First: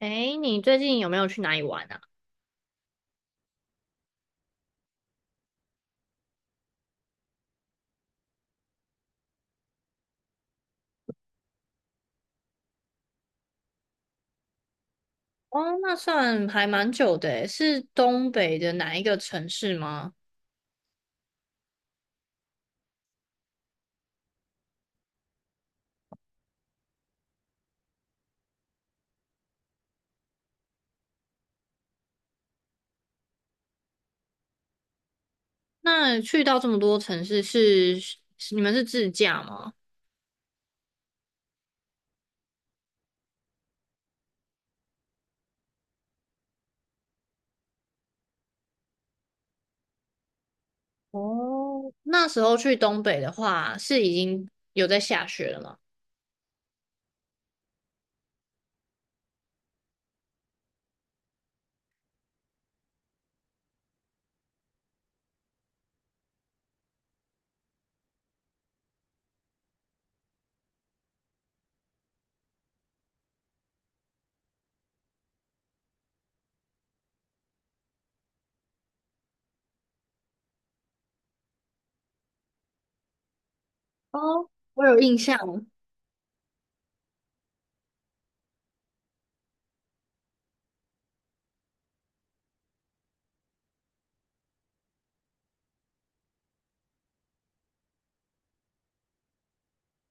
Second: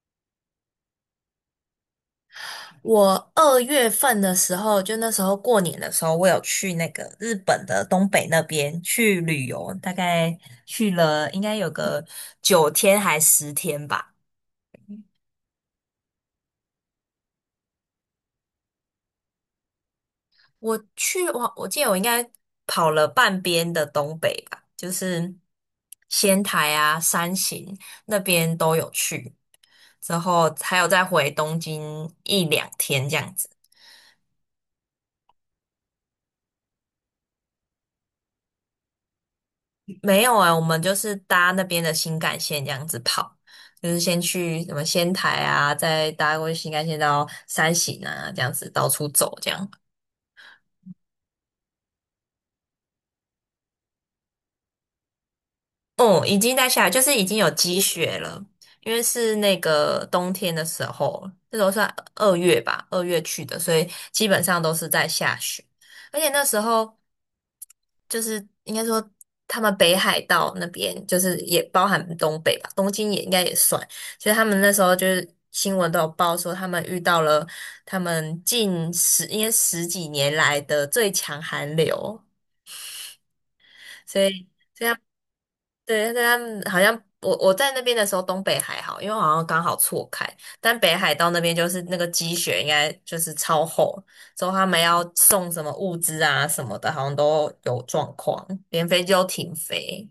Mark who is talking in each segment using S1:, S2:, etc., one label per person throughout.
S1: 哎，你最近有没有去哪里玩啊？
S2: 我二月份的时候，就那时候过年的时候，我有去那个日本的东北那边去旅游，大概去了应该有个九天还十天吧。
S1: 哦，那算还蛮久的诶，是东北的哪一个城市吗？
S2: 我记得我应该跑了半边的东北吧，就是仙台啊、山形那边都有去，之后还有再回东京一两天这样子。
S1: 那去到这么多城市是，是你们是自驾吗？
S2: 没有啊，我们就是搭那边的新干线这样子跑，就是先去什么仙台啊，再搭过去新干线到山形啊，这样子到处走这样。
S1: 哦，那时候去东北的话，是已经有在下雪了吗？
S2: 哦、已经在下来，就是已经有积雪了，因为是那个冬天的时候，那时候算二月吧，二月去的，所以基本上都是在下雪，而且那时候。就是应该说他们北海道那边就是也包含东北吧，东京也应该也算。所以他们那时候就是新闻都有报说，他们遇到了他们近十应该十几年来的最强寒流，所以
S1: 哦，
S2: 所
S1: 我
S2: 以
S1: 有
S2: 他
S1: 印象，
S2: 对，但是他们好像我在那边的时候，东北还好，因为好像刚好错开，但北海道那边就是那个积雪应该就是超厚，之后他们要送什么物资啊什么的，好像都有状况，连飞机都停飞。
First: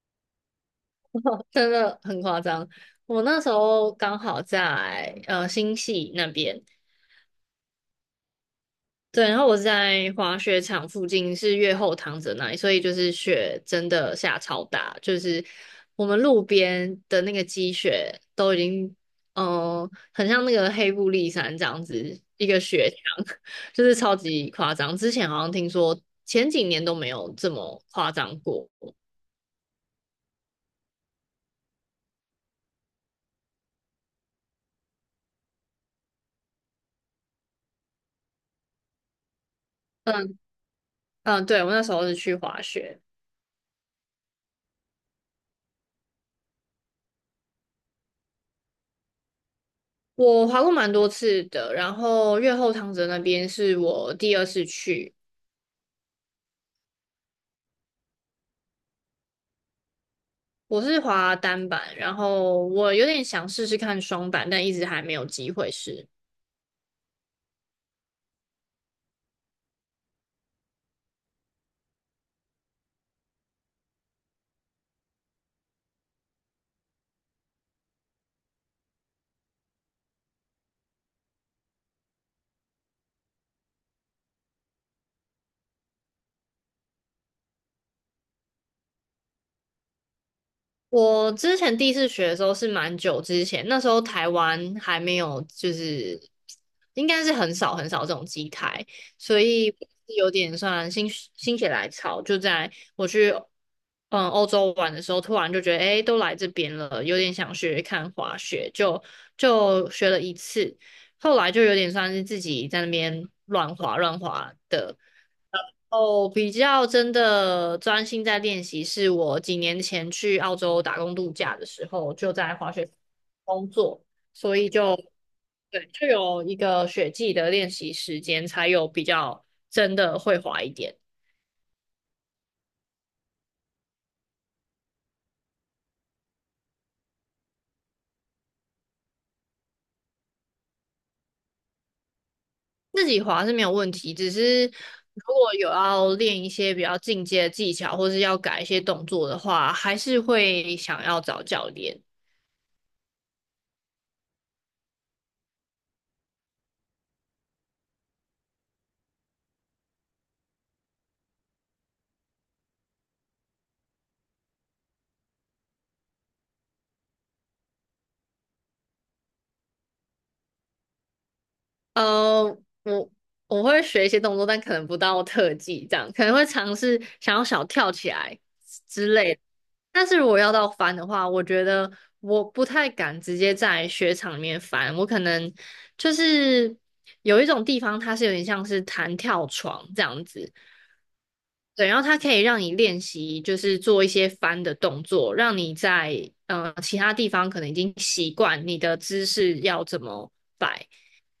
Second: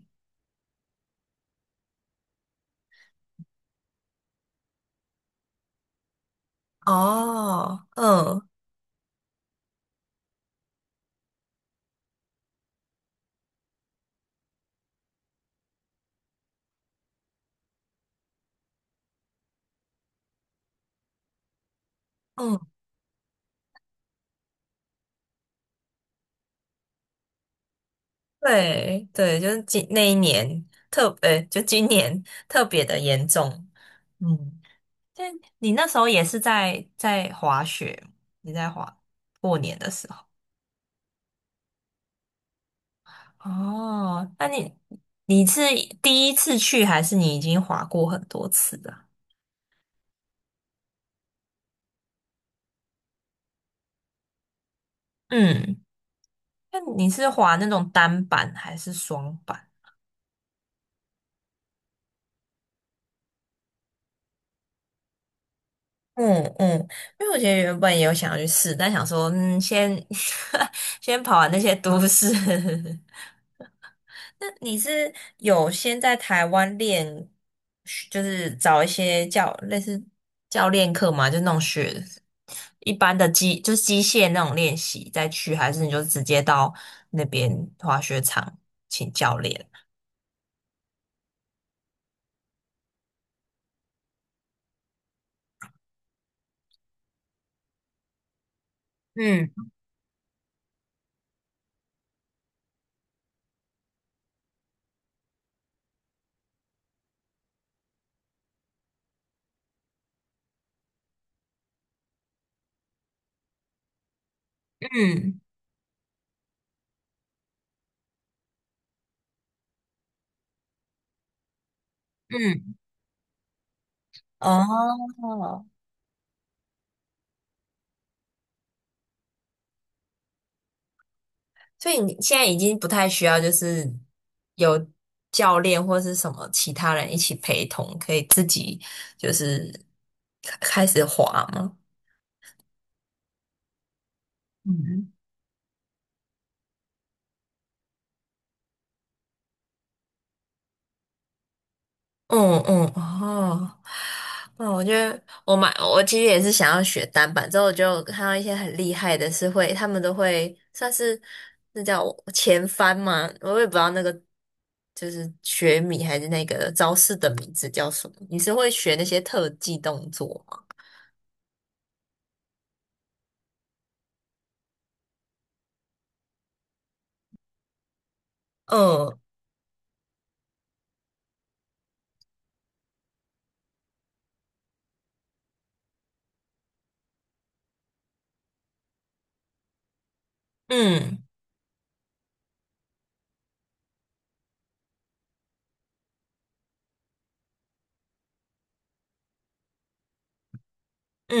S1: 真的很夸张。我那时候刚好在呃新系那边，
S2: 哦，嗯
S1: 对，然后我是在滑雪场附近，是越后堂泽那里，所以就是雪真的下超大，就是我们路边的那个积雪都已经，嗯，很像那个黑布利山这样子一
S2: 嗯，
S1: 个雪墙，就是超级夸张。之前好像听说前几年都没有这么夸张过。
S2: 对对，就是今那一年特，呃，就今年特别的严重。嗯，但你那时候也是在滑雪，你在滑过年的时候。
S1: 嗯嗯，对，我那时候是去滑雪，
S2: 哦，那你你是第一次去，还是你已经滑过很多次了？
S1: 我滑过蛮多次的，然后越后汤泽那边是我第二次去。
S2: 嗯，那你是滑那种单板还是双板？
S1: 我是滑单板，然后我有点想试试看双板，但一直还没有机会试。
S2: 嗯嗯，因为我觉得原本也有想要去试，但想说，嗯，先 先跑完那些都市。那你是有先在台湾练，就是找一些教类似教练课嘛？就那种学一般的机，就是机械那种练习再去，还是你就直接到那边滑雪场请教练？
S1: 我之前第一次学的时候是蛮久之前，那时候台湾还没有，就是应该是很少很少这种机台，所
S2: 嗯
S1: 以有点算心血来潮，就在我去嗯欧洲玩的时候，突然就觉得诶，都来这边了，有点想学看滑雪，就学了一次。后来就有点算是自己在那边乱滑乱滑的，
S2: 嗯
S1: 哦，比较真的专心在练习，是我几年前去澳洲打工度假的时候，就在滑
S2: 嗯，
S1: 雪工作，所以就
S2: 哦。
S1: 对，就有一个雪季的练习时间，才有比较真的会滑一点。
S2: 所以你现在已经不太需要，就是有教练或是什么其他人一起陪同，可以自己就是开开始滑吗？
S1: 自己滑是没有问题，只是
S2: 嗯，
S1: 如果有要练一些比较进阶的技巧，或是要改一些动作的话，还是会想要找教练。
S2: 嗯嗯哦，那我觉得我买，我其实也是想要学单板，之后我就看到一些很厉害的是会，他们都会算是那叫前翻嘛，我也不知道那个就是学米还是那个招式的名字叫什么。你是会学那些特技动作吗？
S1: 呃，我我会学一些动作，但可能不到特技这样，可能会尝试想要小跳起来之
S2: 嗯。
S1: 类的。但是如果要到翻的话，我觉得我不太敢直接在雪场里面翻，我可能就是有一种地方它是有点像是弹跳床这样子，
S2: 嗯
S1: 对，然后它可以让你练习，就是做一些翻的动作，让你在呃其他地方可能已经习惯你的姿势要怎么摆。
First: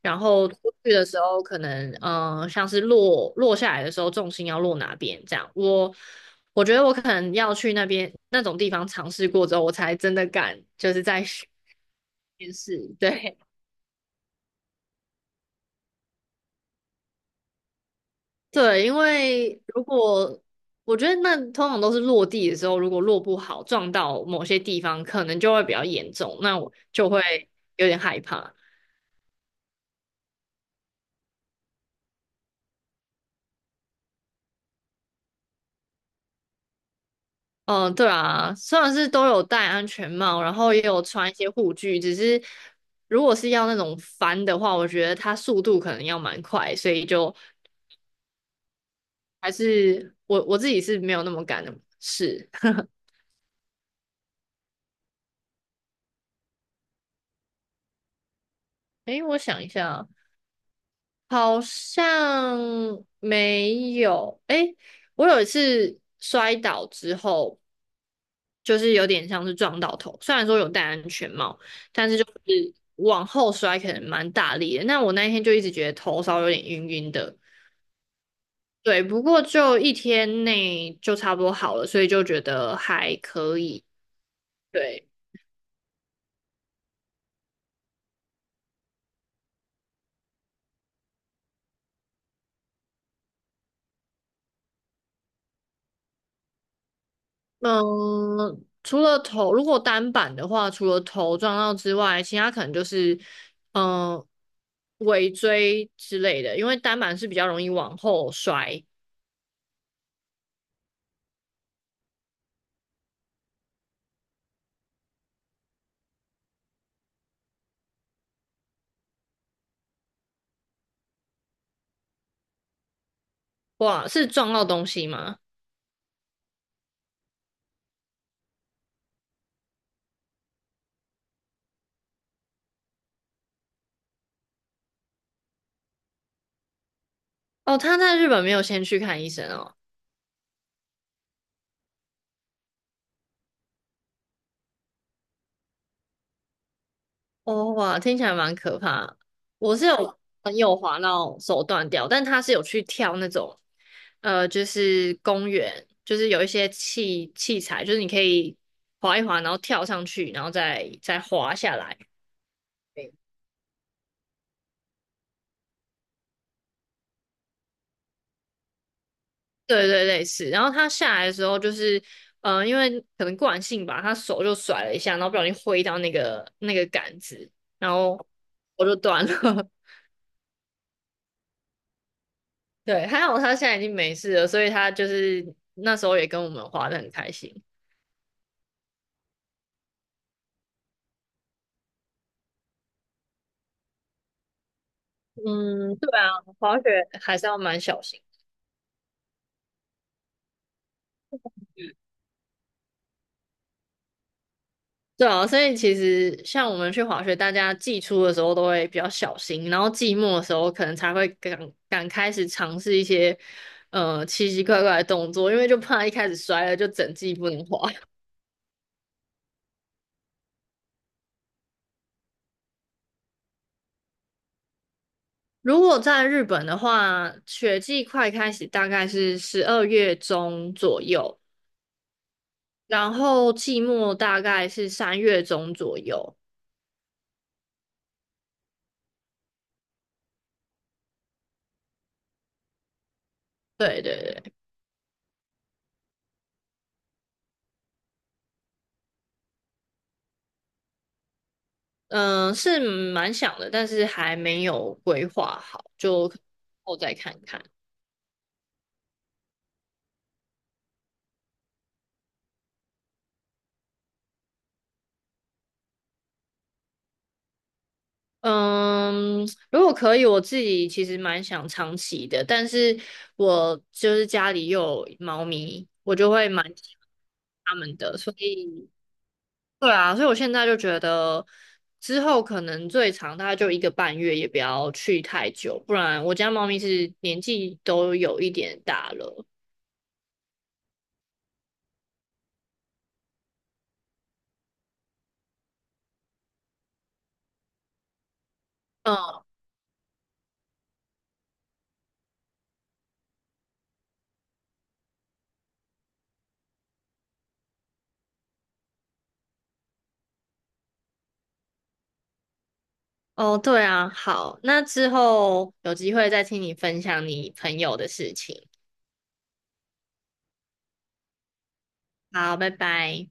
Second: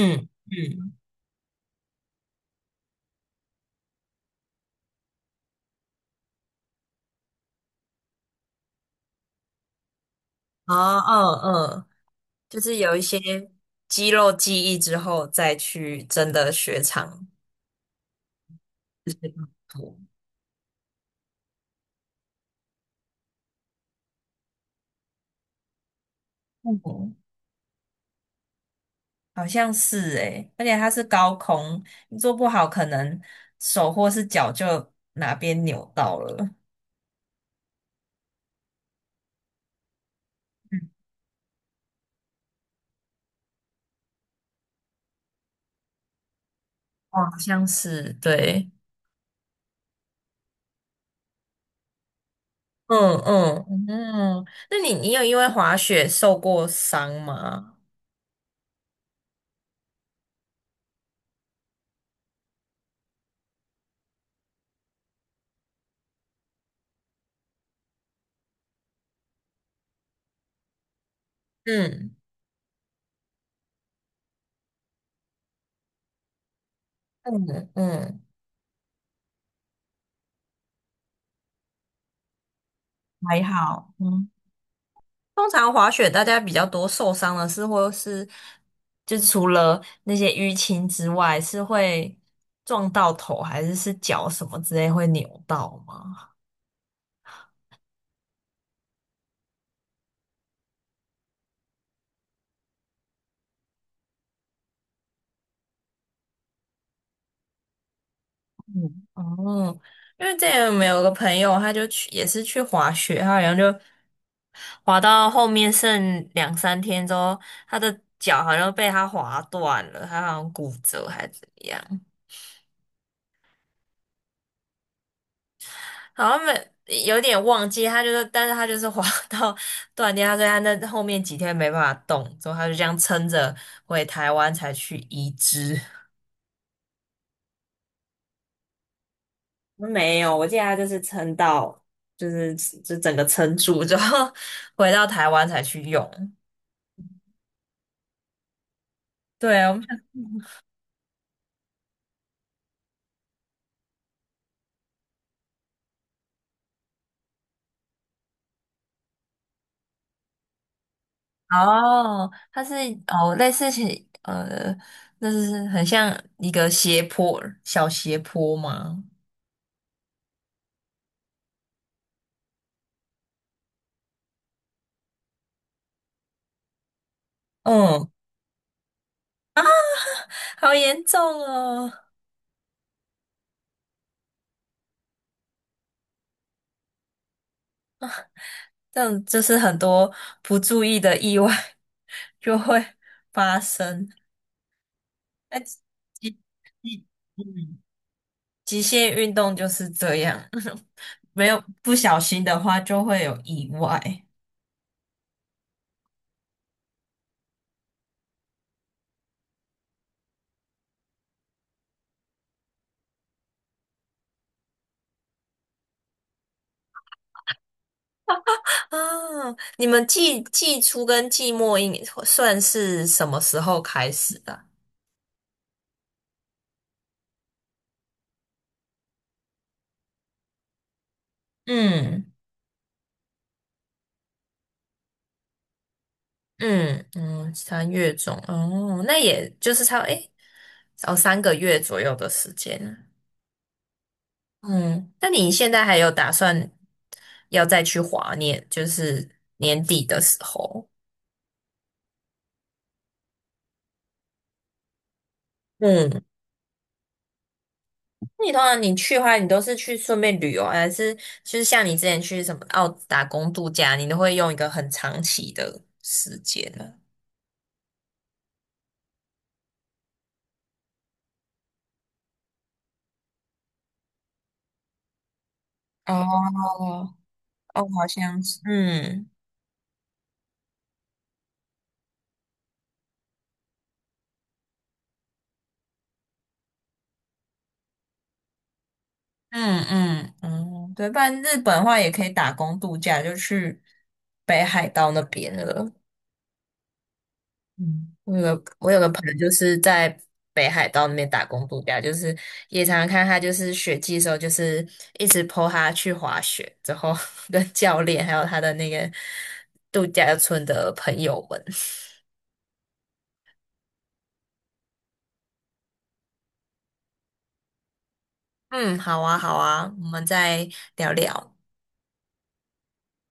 S1: 然后出
S2: 嗯，
S1: 去的时候，可能像是落下来的时候，重心要落哪边这样。我觉得我可能要去那边那种地方尝试过之后，我才真的敢
S2: 哦
S1: 就是在
S2: 哦
S1: 学
S2: 嗯，
S1: 面
S2: 就是
S1: 试。
S2: 有一些
S1: 对
S2: 肌肉记忆之后，再去真的雪场
S1: 对，因
S2: 这些动
S1: 为如
S2: 作
S1: 果我觉得那通常都是落地的时候，如果落不好撞到某些地方，可能就会比较严重，那我就
S2: 嗯，
S1: 会有点害怕。
S2: 好像是诶，而且它是高空，你做不好，可能手或是脚就哪边扭到了。
S1: 嗯，对啊，虽然是都有戴安全帽，然后
S2: 嗯，
S1: 也有穿一些护具，只是如果是要那种翻的话，我觉得它速度可能要蛮快，所以
S2: 哦，
S1: 就
S2: 好像是，对。
S1: 还是我自己是没有那么敢的试。
S2: 嗯嗯嗯，那你你有因为滑雪受过伤吗？
S1: 诶，我想一下啊，好像没有。诶，我有一次摔倒之后，就是有点像是撞到头，虽然说有戴安全帽，但
S2: 嗯
S1: 是就是往后摔可能蛮大力的。那我那一天就一直觉得头稍微有点晕晕的，
S2: 嗯嗯，
S1: 对，不过就一天内就差不多好了，所以就觉得还
S2: 还
S1: 可以。
S2: 好。嗯。
S1: 对，
S2: 通常滑雪大家比较多受伤的是，或是就是除了那些淤青之外，是会撞到头，还是是脚什么之类会扭到吗？
S1: 嗯，除了头，如果单板的话，除了头撞到之外，其他可能就是嗯尾椎之类的，因为单板是比较容易往后摔。
S2: 哦，因为之前我们有个朋友，他就去也是去滑雪，他好像就滑到后面剩两三天之后，他的脚好像被他滑断了，他好像骨折还是怎么样。
S1: 哇，是撞到东西吗？
S2: 好像没有点忘记，他就是，但是他就是滑 到断掉，他说他那后面几天没办法动，之后他就这样撑着回台湾才去移植。
S1: 哦，他在日本没有先去看医生哦。
S2: 没有，我记得他就是撑到，就是就整个撑住。之后 回到台湾才去用。
S1: 哦，哇，听起来蛮可怕。
S2: 对，我
S1: 我
S2: 们
S1: 是
S2: 想
S1: 有朋友滑到手断掉，但他是有去跳那种，呃，就是公园，就是有一些器材，就是你可以滑一滑，然后跳上去，然后再滑下来。
S2: 哦，它是哦，类似是呃，那是很像一个斜坡，小斜坡吗？
S1: 对对对，类似。然后他下来的时候，就是，呃，因为可能惯性吧，他手就甩了一下，然后不小心挥到那个杆子，然
S2: 嗯，
S1: 后我就断了。
S2: 好严重哦。
S1: 对，还好他现在已经没事了，所以他就是那时候也跟我们滑得很开心。
S2: 这样就是很多不注意的意外 就会发生。那
S1: 嗯，对啊，
S2: 极
S1: 滑
S2: 极
S1: 雪还是要
S2: 嗯
S1: 蛮小心。
S2: 极限运动就是这样，没有不小心的话就会有意外。
S1: 对啊，所以其实像我们去滑雪，大家季初的时候都会比较小心，然后季末的时候可能才会敢开始尝试一些呃奇奇怪怪的动作，因为就怕一开始摔了就整季不能滑。
S2: 啊，你们季初跟季末应算是什么时候开始的啊
S1: 如果在日本的话，雪季快开始大概是12月中左右。
S2: 嗯
S1: 然后季末大概是3月中左右。
S2: 嗯嗯，三月中哦，那也就是差不多诶，哦三个月左右的时间啊。
S1: 对对对，
S2: 嗯，那你现在还有打算要再去滑年，就是年底的时候？
S1: 嗯、是蛮想的，但是还没有规划好，
S2: 嗯，
S1: 就后再看看。
S2: 那你通常你去的话，你都是去顺便旅游，还是就是像你之前去什么澳打工度假，你都会用一个很长期的时间呢？
S1: 嗯，如果可以，我自己其实蛮想长期的，但是我就是家里又有猫咪，我就会
S2: 哦，
S1: 蛮喜欢它
S2: 哦，
S1: 们
S2: 好
S1: 的，所
S2: 像是，
S1: 以
S2: 嗯
S1: 对啊，所以我现在就觉得，之后可能最长大概就1个半月，也不要去太久，不然我家猫咪是年纪都有一点大了。
S2: 嗯嗯嗯，对，不然日本的话也可以打工度假，就去北海道那边了。嗯，我有个朋友
S1: 嗯，
S2: 就是在北海道那边打工度假，就是也常常看他就是雪季的时候，就是一直 po 他去滑雪，之后 跟教练还有他的那个度假村的朋友们。
S1: 哦，对啊，好，那之后有机会再听你分享你朋友的事情。
S2: 嗯，好啊，好啊，我们再聊聊。
S1: 好，拜拜。